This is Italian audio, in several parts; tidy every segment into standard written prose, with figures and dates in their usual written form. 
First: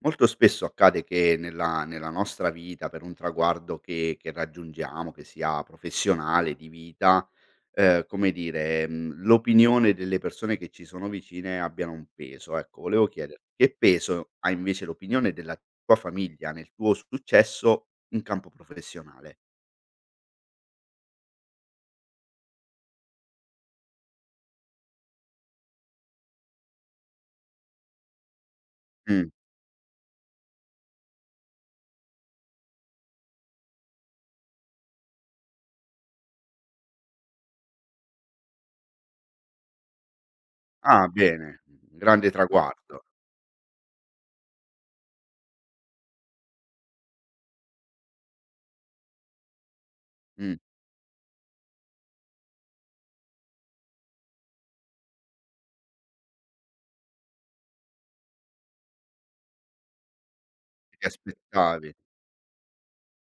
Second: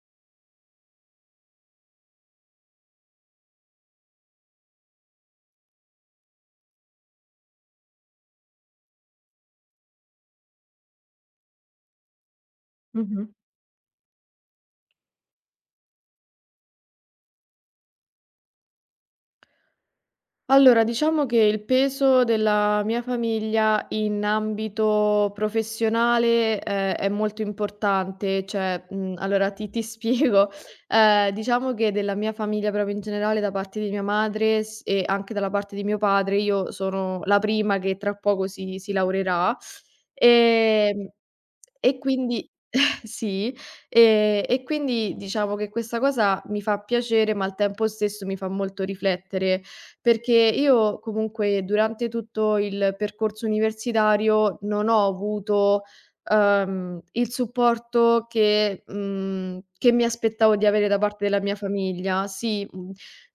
Molto spesso accade che nella nostra vita, per un traguardo che raggiungiamo, che sia professionale, di vita, come dire, l'opinione delle persone che ci sono vicine abbiano un peso. Ecco, volevo Mh-mh. chiederti che peso ha invece l'opinione della tua famiglia nel tuo successo in campo professionale? Allora, diciamo che il peso della mia famiglia in ambito professionale, è molto importante, cioè, Mh. allora ti spiego. Diciamo che della mia famiglia proprio in generale, da parte di mia madre s e anche dalla parte di mio padre, io sono la prima che tra poco si laureerà, Ah, ehm, bene, un e grande quindi traguardo. sì, e quindi diciamo che questa cosa mi fa piacere, ma al tempo stesso mi fa molto riflettere. Perché Mh, io comunque durante tutto il percorso universitario non ho avuto, il supporto che mi aspettavo di avere che da ti parte della mia aspettavi. famiglia. Sì, mhmm,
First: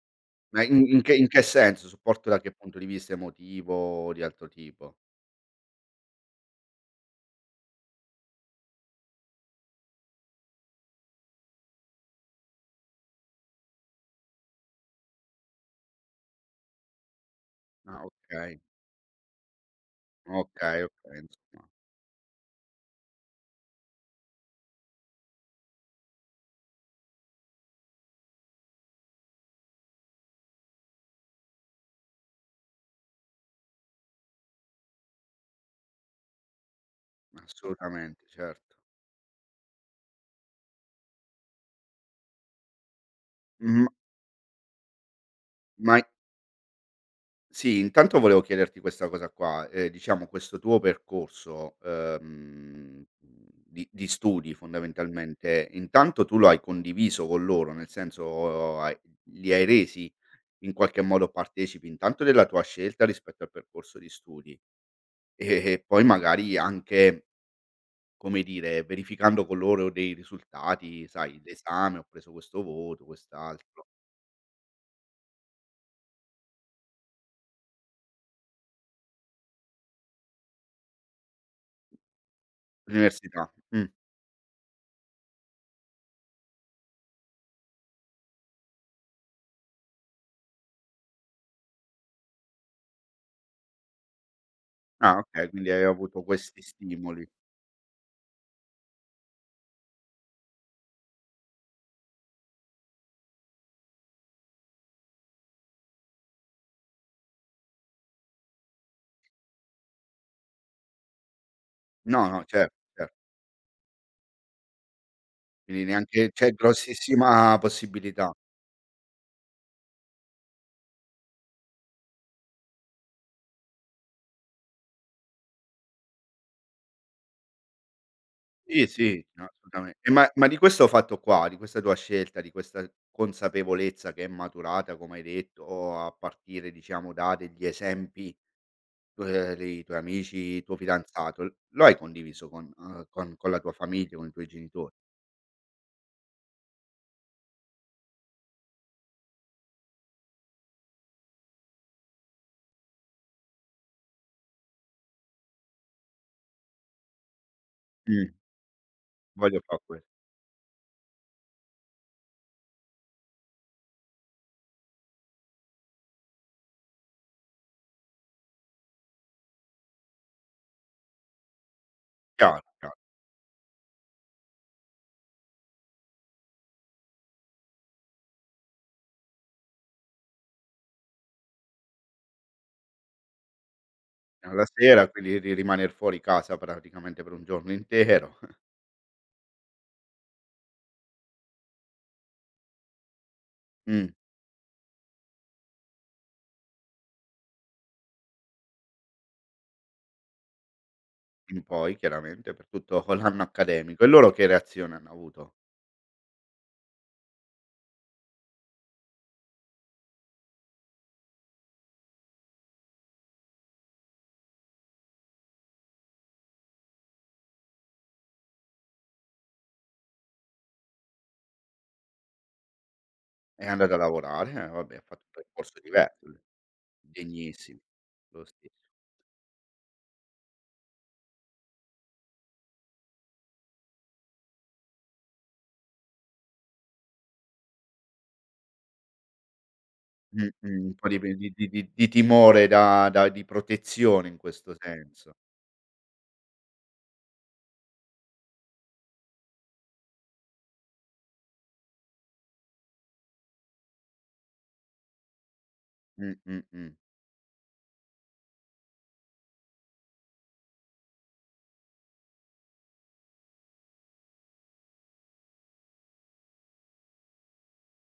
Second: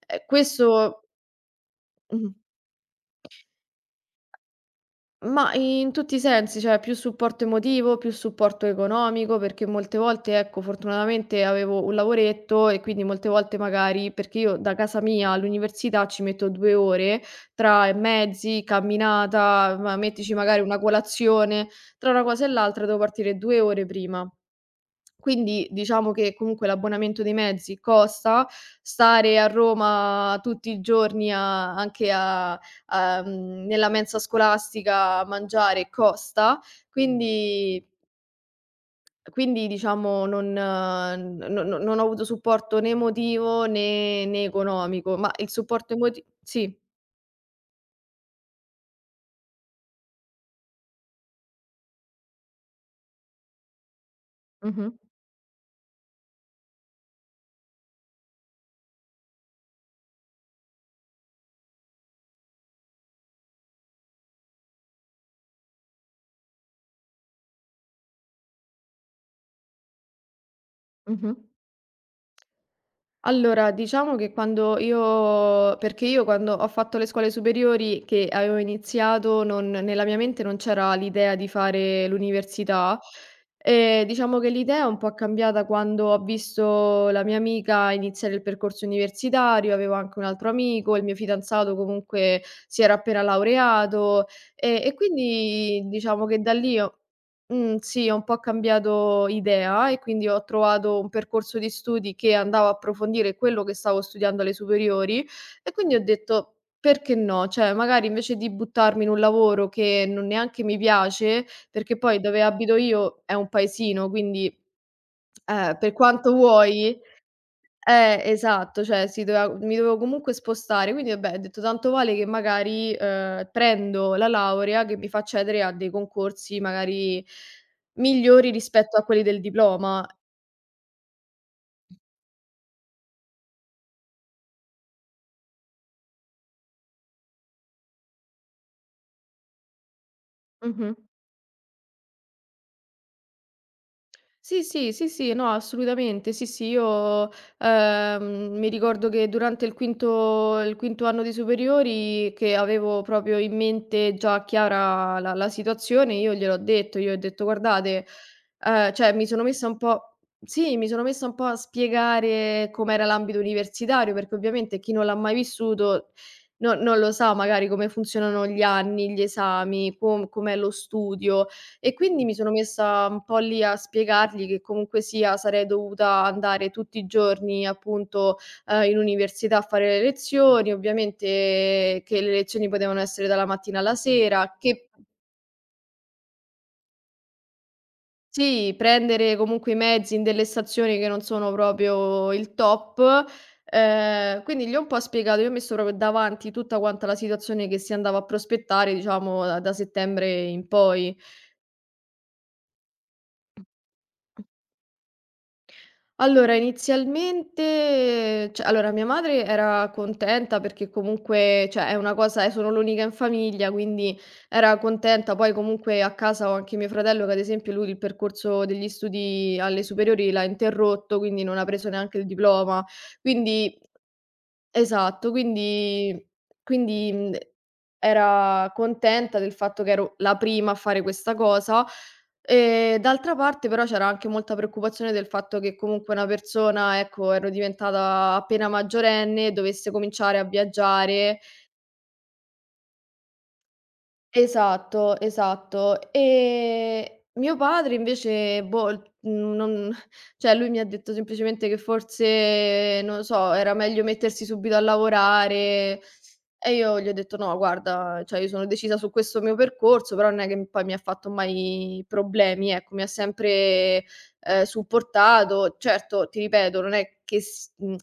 ehm, Ma in questo. che in che senso? Supporto Mh-mh. da che punto di vista? Emotivo o di altro tipo? Ma in tutti i sensi, cioè più supporto emotivo, più supporto economico, perché molte volte, ecco, fortunatamente avevo un lavoretto e quindi molte volte magari, perché io da casa mia all'università ci metto 2 ore tra Ah, okay. mezzi, camminata, ma mettici magari una Okay, okay, colazione, insomma, tra una cosa e l'altra devo partire 2 ore prima. Quindi diciamo che comunque l'abbonamento dei mezzi costa, stare a Roma tutti i giorni a anche nella mensa scolastica a mangiare costa, quindi assolutamente, certo. quindi diciamo non n no no non ho avuto supporto né emotivo Mhmm, né economico, ma il supporto ma emoti sì. sì, intanto volevo chiederti questa cosa qua, diciamo questo tuo percorso, di studi Mh-mh. fondamentalmente, intanto tu lo hai condiviso con loro, nel senso hai li hai resi in qualche modo partecipi intanto della tua scelta rispetto al percorso di studi e poi magari anche, come dire, verificando con loro dei risultati, Mh-mh. sai, l'esame: "Ho preso questo voto, Allora, quest'altro." diciamo che quando io perché io quando ho fatto le scuole superiori che avevo iniziato, non nella mia mente non c'era l'idea di fare l'università. L'università. Diciamo che l'idea è un po' cambiata quando ho visto la mia amica iniziare il percorso universitario, avevo anche un altro amico, il mio fidanzato comunque si era appena laureato, e Ah okay, quindi quindi hai avuto diciamo che da questi lì ho stimoli. mhmm, sì, ho un po' cambiato idea e quindi ho trovato un percorso di studi che andava a approfondire quello che stavo studiando alle superiori e quindi ho detto: "Perché no?" Cioè, magari invece di buttarmi in un lavoro che non neanche mi piace, perché poi No, dove no, certo, abito certo. io è un paesino, quindi, Quindi per neanche quanto c'è vuoi. grossissima Eh, possibilità. esatto, cioè si doveva mi dovevo comunque spostare, quindi vabbè, ho detto: "Tanto vale che magari, prendo la laurea che mi fa accedere a dei concorsi magari migliori Sì, rispetto a quelli sì, del no, assolutamente. diploma". E ma di questo fatto qua, di questa tua scelta, di questa consapevolezza che è maturata, come hai detto, a partire diciamo da degli esempi, dei tuoi amici, tuo Mh-mh. fidanzato, l lo hai condiviso con la tua famiglia, con i tuoi Sì, sì, genitori? sì, sì, no, assolutamente. Sì, sì, io, mi ricordo che durante il quinto anno di superiori che avevo proprio in mente già chiara la situazione, io gliel'ho detto, io ho detto: "Guardate." Mh, Cioè mi sono voglio messa un fa' que po' sì, mi sono messa un po' a spiegare com'era l'ambito universitario, perché ovviamente chi non l'ha mai vissuto, no, non lo sa magari come funzionano gli anni, gli esami, com'è lo studio e quindi mi sono chiaro, chia messa un po' lì a spiegargli che comunque sia sarei dovuta andare tutti i giorni appunto, in università a fare le lezioni, ovviamente che le lezioni potevano essere dalla mattina alla sera, Alla che sera, quindi di rimaner fuori casa praticamente per un giorno intero. sì, prendere comunque i mezzi in delle stazioni che non sono proprio il top. Mh. Quindi gli ho un po' spiegato, io ho messo proprio davanti tutta quanta la situazione che si andava a prospettare, diciamo da settembre in poi. In poi chiaramente per tutto l'anno accademico. E loro che reazione hanno avuto? Allora, inizialmente cioè allora mia madre era contenta perché comunque, cioè è una cosa, sono l'unica in famiglia, quindi era contenta. Poi comunque a casa ho anche mio fratello che ad esempio lui il percorso degli studi alle superiori l'ha interrotto, quindi non ha preso neanche il diploma. È Quindi andata a lavorare, eh vabbè, ha fatto un esatto, percorso quindi diverso, quindi, mhmm, degnissimo, lo era stesso. contenta del fatto che ero la prima a fare questa cosa. D'altra parte però c'era anche molta preoccupazione del fatto che comunque una persona, ecco, ero diventata appena maggiorenne, dovesse cominciare a Mh-mh, un po' viaggiare. di timore da di protezione in questo Esatto, senso. esatto. Mio padre invece, boh, non cioè lui mi ha detto semplicemente che forse, non lo so, era meglio mettersi subito a lavorare Mh, mh, e mh. io gli ho detto: "No guarda, cioè io sono decisa su questo mio percorso", però non è che poi mi ha fatto mai problemi, ecco, mi ha sempre, supportato. Certo, ti ripeto, non è che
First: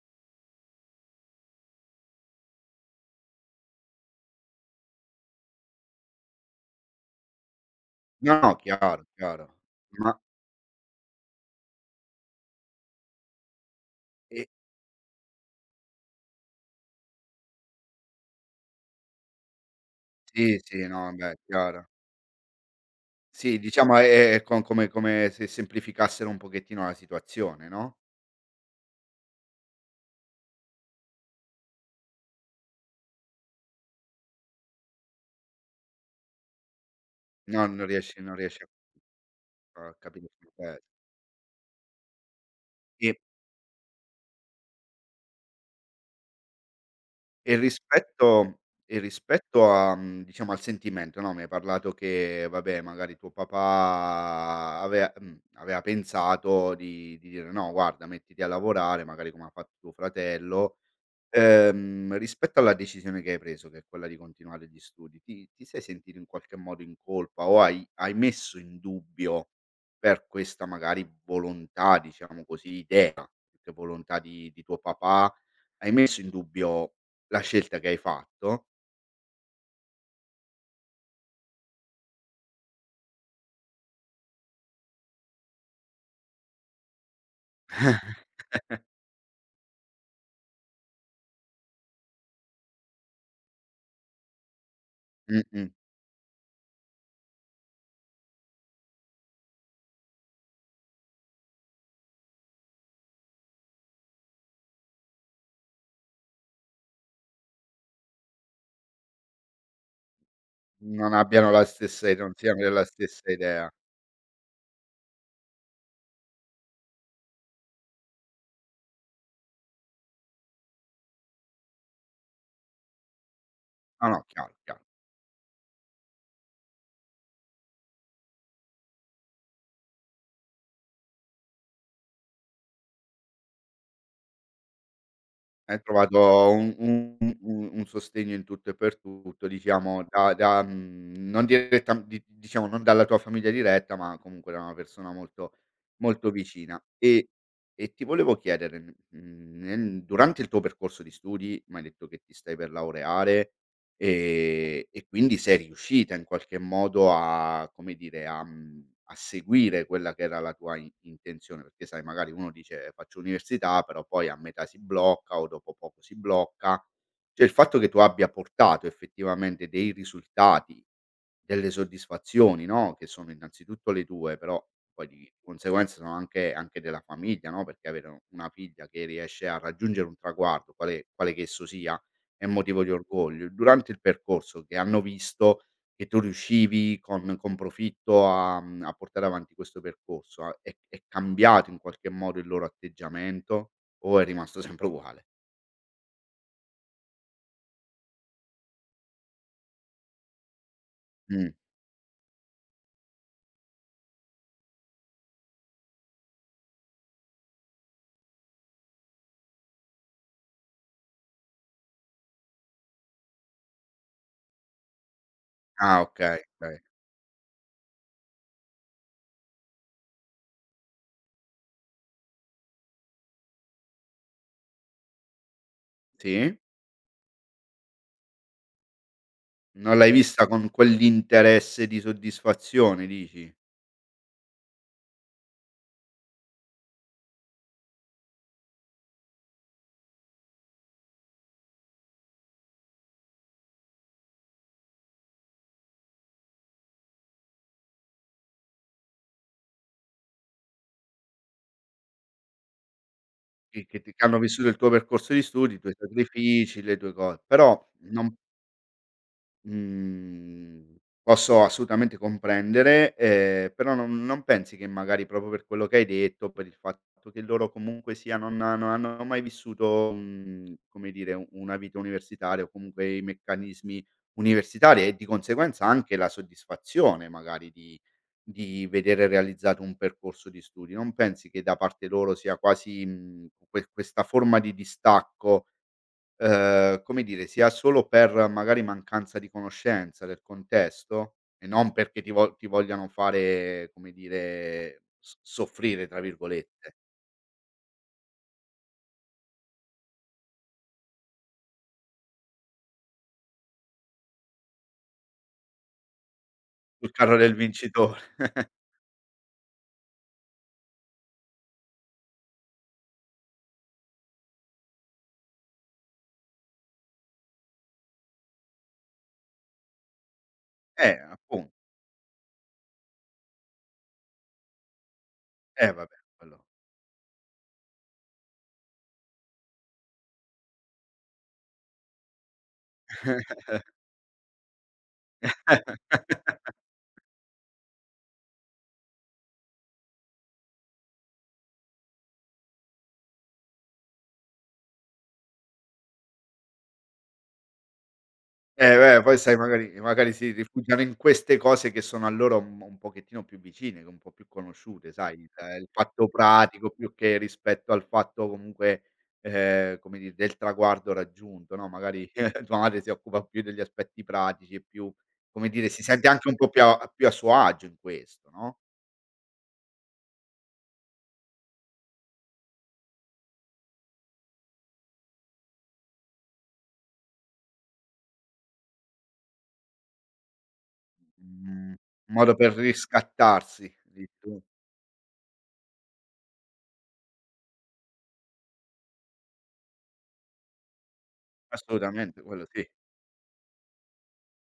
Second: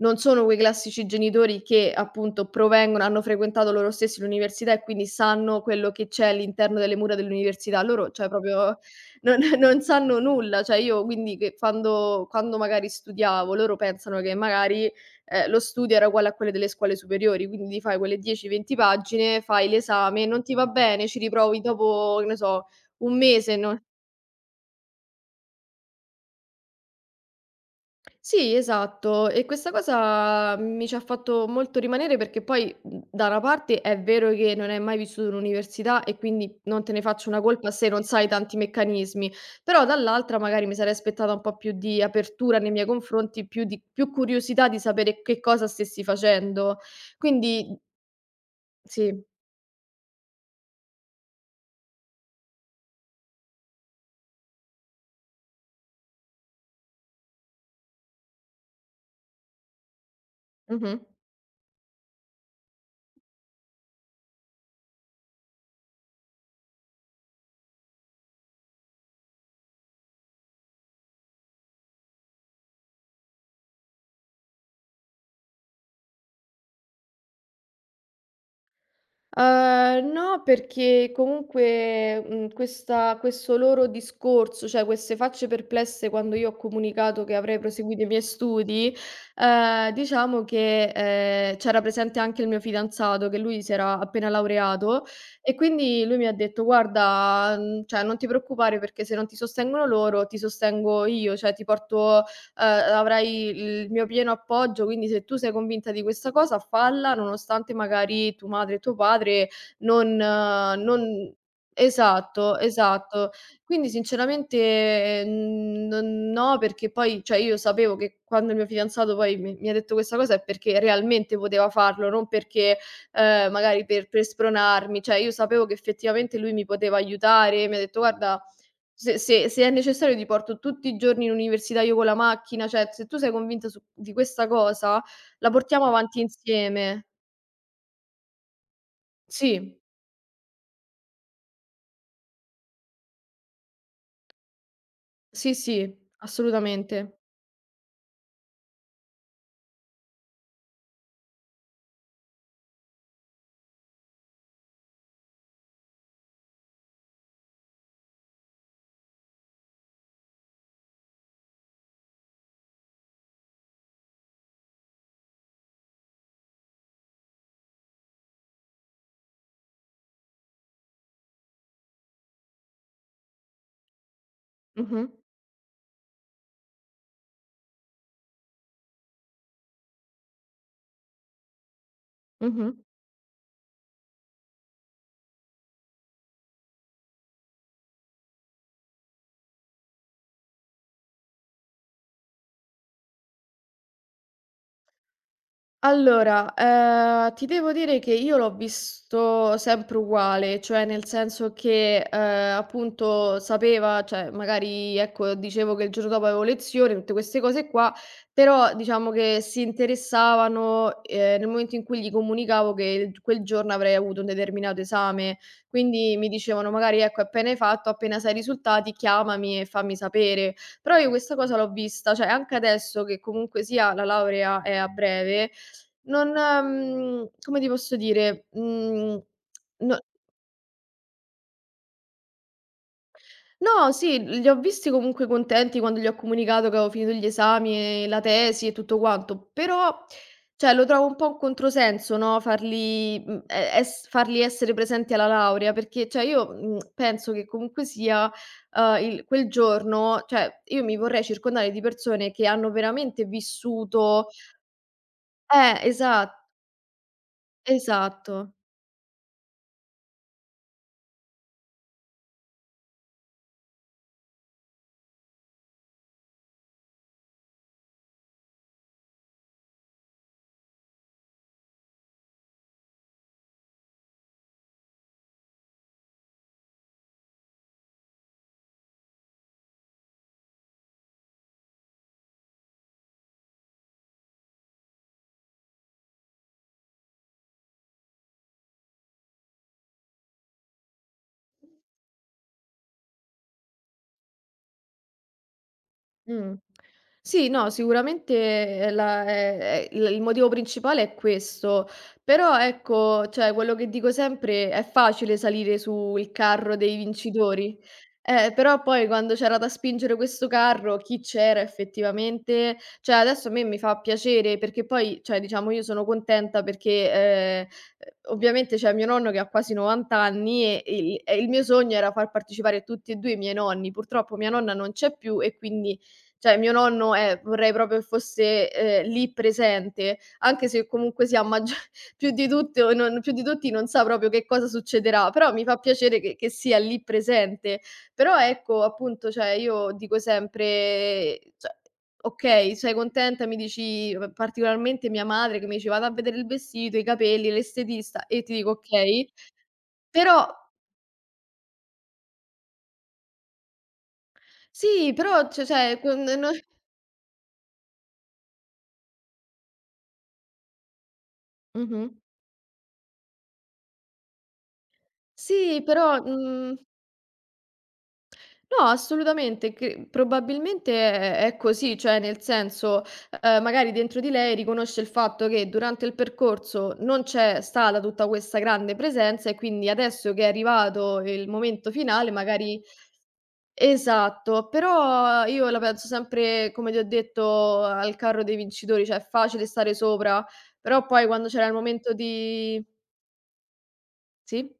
non sono quei classici genitori che appunto provengono hanno frequentato loro stessi l'università e quindi sanno quello che c'è all'interno delle mura dell'università. Loro, cioè No, no, proprio chiaro, non chiaro. non Ma sanno nulla. Cioè io quindi che quando magari studiavo, loro pensano che e magari, lo studio era uguale a quelle delle scuole superiori, quindi ti fai quelle 10, 20 pagine, fai l'esame, non ti sì, va sì, bene, no, ci beh, riprovi chiaro. dopo, che ne so, 1 mese, Sì, non diciamo è co come come se semplificassero un pochettino la situazione, no? sì, esatto. E questa cosa mi ci ha fatto molto rimanere perché poi, da una parte è vero che non hai mai vissuto l'università e quindi non te ne faccio una No, colpa se non sai non tanti riesci a meccanismi, però a capire dall'altra magari mi sarei aspettata un po' più di apertura nei miei E confronti, più di più curiosità di sapere che cosa stessi facendo. Quindi rispetto e sì. rispetto a mhmm, diciamo al sentimento, no, mi hai parlato che vabbè magari tuo papà avea mhmm, aveva pensato di dire: "No guarda mettiti a lavorare", magari come ha fatto tuo fratello, Mh-mh. Rispetto alla decisione che hai preso, che è quella di continuare gli studi, ti sei sentito in qualche modo in colpa o hai messo in dubbio per questa magari volontà, diciamo così, idea, più che volontà di tuo papà, hai messo in dubbio la scelta che hai fatto? No, perché comunque, questa questo loro discorso, cioè queste facce perplesse quando io ho comunicato che avrei proseguito i miei studi, diciamo che, c'era presente anche il mio fidanzato, che lui si era appena laureato e Mh-mh. quindi lui mi ha detto: "Guarda, cioè non ti preoccupare perché se non ti sostengono loro, ti sostengo io, cioè ti porto, avrai il mio pieno appoggio, quindi se tu sei convinta di questa cosa falla, nonostante magari tua madre e tuo padre non Non non." abbiano la stessa i non siano Esatto, della stessa esatto. idea. Quindi sinceramente, non no, perché poi cioè io sapevo che quando il mio fidanzato poi mi ha detto questa cosa è perché realmente poteva farlo, non perché, magari No, per no, chiaro, chiaro. spronarmi, cioè io sapevo che effettivamente lui mi poteva aiutare, mi ha detto: "Guarda, se se è necessario ti porto tutti i giorni in università io con la macchina, cioè se tu sei convinta su di questa cosa, la Hai portiamo avanti trovato un insieme." un un un sostegno in tutto e per tutto, Sì, diciamo da mhmm, non diretta di diciamo non dalla tua famiglia diretta, ma comunque da una persona molto sì, sì, molto vicina. assolutamente. E ti volevo chiedere, mhmm, nel durante il tuo percorso di studi, m'hai detto che ti stai per laureare. E quindi sei riuscita in qualche modo a come dire, a mhmm, a seguire quella che era la tua in intenzione, perché sai magari uno dice: "Faccio università", però poi a metà si blocca o dopo poco si blocca. Cioè il fatto che tu abbia portato effettivamente dei risultati delle soddisfazioni, no, che sono innanzitutto le tue, però Mh-mh, poi di conseguenza sono anche anche della famiglia, no, perché avere u una figlia che riesce a raggiungere un traguardo, quale che esso sia, è mh-mh. motivo di orgoglio. Durante il percorso che hanno visto che tu riuscivi con profitto a mhmm, a portare avanti questo percorso, a è cambiato in qualche modo il loro atteggiamento o è rimasto sempre uguale? Allora, ti devo dire che io l'ho visto sempre uguale, cioè nel Mh. senso che, appunto sapeva cioè magari, ecco, dicevo che il giorno dopo avevo lezione, tutte queste cose qua, però diciamo che si interessavano, nel momento in cui gli comunicavo che il quel giorno avrei avuto un determinato esame. Ah Quindi mi okay, dicevano okay. magari: "Ecco, appena hai fatto, appena sai i risultati chiamami e fammi sapere." Però io questa cosa l'ho vista cioè anche adesso che comunque sia la laurea è a breve, non Sì. Come ti posso dire, mhmm, Non no. l'hai vista con quell'interesse di soddisfazione dici? No, sì, li ho visti comunque contenti quando gli ho comunicato che avevo finito gli esami e la tesi e tutto quanto, però, cioè, lo trovo un po' un controsenso, no, farli mhmm, e es farli essere presenti alla laurea, perché, cioè, io, penso che comunque sia, il quel giorno cioè, io mi vorrei circondare di persone che hanno veramente Che ti che vissuto. hanno vissuto il tuo percorso di studi, i Eh, tuoi sacrifici, le tue co però non esatto. Mhmm, posso assolutamente comprendere, però non non pensi che magari proprio per quello che hai detto, per il fatto che loro comunque sia non non hanno mai vissuto, mhmm, come dire, u una vita universitaria o comunque i meccanismi universitari e di conseguenza anche la soddisfazione magari di vedere realizzato un percorso di studi, non pensi che da parte loro sia quasi, mhmm, questa forma di distacco. Come dire, sia solo per magari mancanza di conoscenza del contesto e non perché ti vogliano fare, come dire, "s soffrire" tra Mh. virgolette, Sì, no, sicuramente, la il motivo principale è questo, però ecco, cioè quello che dico sempre: è facile salire sul carro dei sul carro del vincitori, vincitore. Però poi quando c'era da spingere questo carro, chi c'era effettivamente? Cioè adesso a me mi fa piacere perché poi, cioè diciamo io sono contenta perché, ovviamente c'è mio nonno che ha quasi 90 anni e il mio Appun sogno era far partecipare tutti e 2 i miei nonni. Purtroppo mia nonna non c'è più e quindi vabbè, cioè quello. mio nonno, vorrei proprio che fosse, lì presente, anche se comunque sia maggia più di tutti non sa proprio che cosa succederà, però mi fa piacere che sia lì presente. Però ecco, appunto, cioè io dico sempre cioè okay, sei contenta? Mi dici p particolarmente mia madre che mi dice: "Vado a vedere il vestito, i capelli, l'estetista", e ti dico: Eh beh, "Okay". poi sai magari magari Però si rifugiano in queste cose che sono a loro un pochettino più vicine, che un po' più conosciute, sì, sai, però c il cioè con fatto no. pratico più che rispetto al fatto comunque, come dire, del traguardo raggiunto, no, Mh-mh. magari tua madre si occupa più degli aspetti pratici e più, come Sì, dire, si però, sente anche un po' mhmm. più a più a suo agio in questo, no, No, assolutamente, che probabilmente è così, cioè nel senso, magari dentro di lei riconosce il fatto che durante il percorso non c'è stata tutta questa grande presenza e quindi adesso che è arrivato il mhmm, momento finale un modo per magari riscattarsi, dici tu. esatto, però io la penso sempre, come ti ho detto, al carro dei vincitori, cioè è facile stare sopra, però poi quando c'era il momento Assolutamente, quello di sì. sì?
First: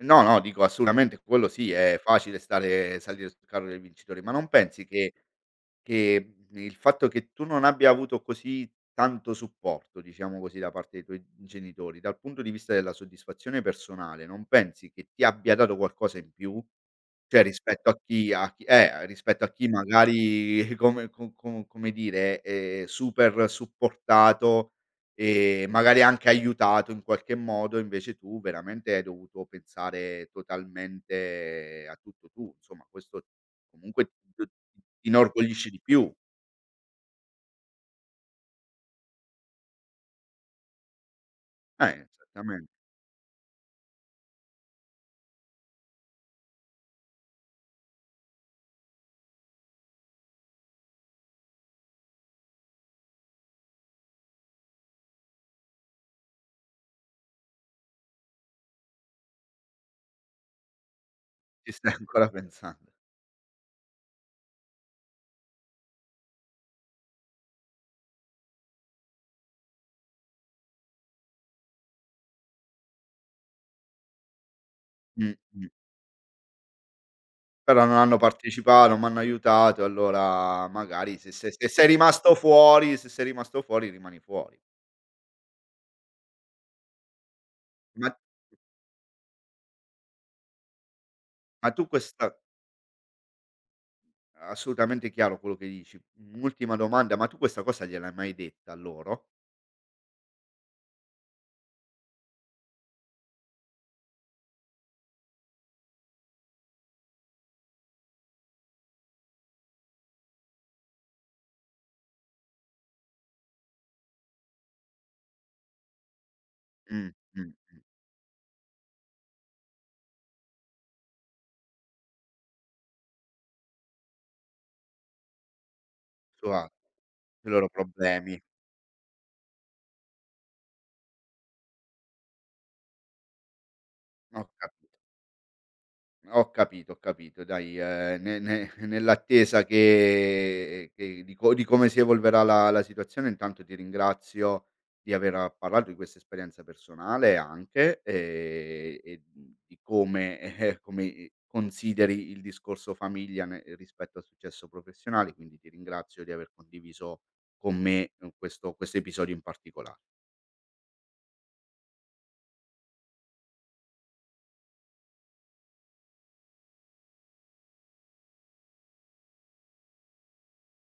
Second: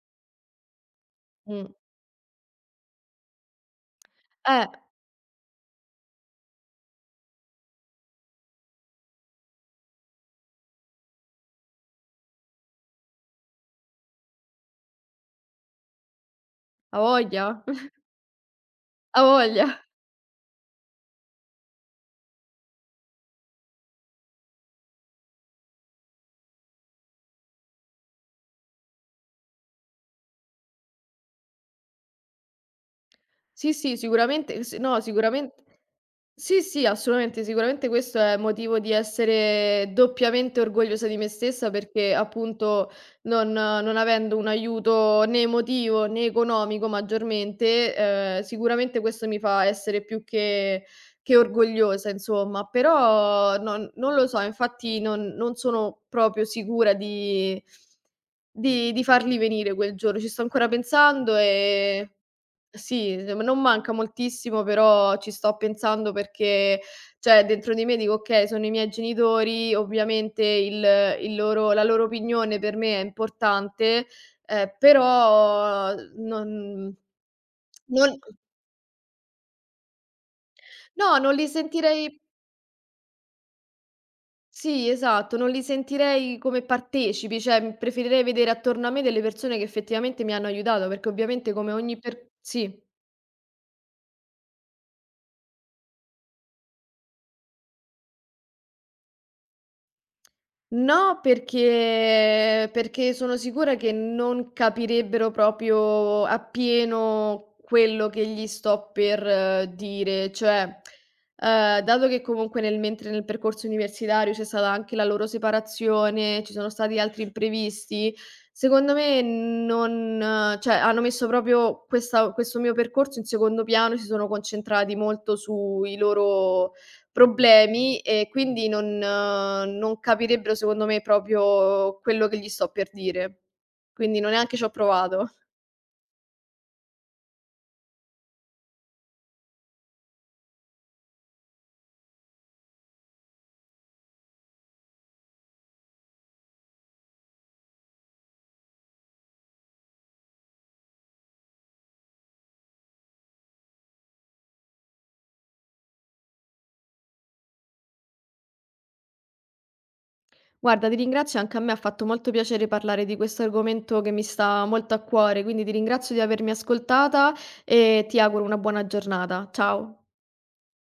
No, no, dico assolutamente quello Mh. sì, è facile stare salire sul carro del vincitore, ma non Eh, pensi che, mhmm, il fatto che tu non abbia avuto così tanto supporto, diciamo così, da parte dei tuoi genitori, dal punto di vista della soddisfazione personale, non pensi che ti abbia dato qualcosa in più? a Cioè voglia, rispetto a chi a rispetto a voglia. chi magari come co co come dire, super supportato e magari anche aiutato in qualche modo, invece tu veramente hai dovuto pensare totalmente a tutto tu, insomma questo Sì, sì, comunque t sicuramente s no, ti sicuramen inorgoglisce di più. sì, sì, assolutamente, sicuramente questo è motivo di essere doppiamente orgogliosa di me stessa perché Esattamente, appunto non avendo un aiuto né emotivo né economico maggiormente, sicuramente questo mi fa essere più che orgogliosa insomma. Però non lo so, infatti non sono proprio sicura di di farli venire quel giorno. Ci sto ancora pensando ci stai e ancora pensando. sì, non manca moltissimo, però ci sto pensando perché, cioè dentro di me dico: "Okay, sono i miei genitori, ovviamente il loro la loro opinione per me è importante, Mh, mh. però non Però non hanno non partecipato, non m'hanno aiutato, allora magari no, non li se sei sentirei." rimasto fuori rimani fuori. Sì, esatto, non li sentirei come partecipi, cioè, Ma preferirei vedere attorno a me delle persone che effettivamente mi hanno aiutato, perché ovviamente ma come tu ogni per questa sì. assolutamente chiaro quello che dici. Un'ultima domanda, ma tu questa cosa gliel'hai mai detta a loro? No, perché sono sicura che non capirebbero proprio appieno quello che gli sto per dire. Cioè, dato che comunque nel mentre nel percorso universitario c'è stata anche la loro separazione, ci sono stati Mh, altri mh. imprevisti, secondo me non cioè hanno messo proprio questa questo mio percorso in secondo piano e si sono concentrati molto sui Su a loro sui loro problemi e problemi. quindi non capirebbero secondo me proprio quello che gli sto per dire. Quindi non Ho neanche ci ho capi provato. Ho capito dai, ne ne nell'attesa che di come si evolverà la la situazione intanto ti ringrazio di aver ah, parlato di questa esperienza personale anche, e di come come, consideri il discorso famiglia ne rispetto al successo professionale, quindi ti ringrazio di aver condiviso con me, questo questo episodio in particola Guarda, ti ringrazio, anche a me ha fatto molto piacere parlare di questo argomento che mi sta molto a cuore, quindi ti ringrazio di avermi ascoltata e ti auguro una buona giornata. Ciao.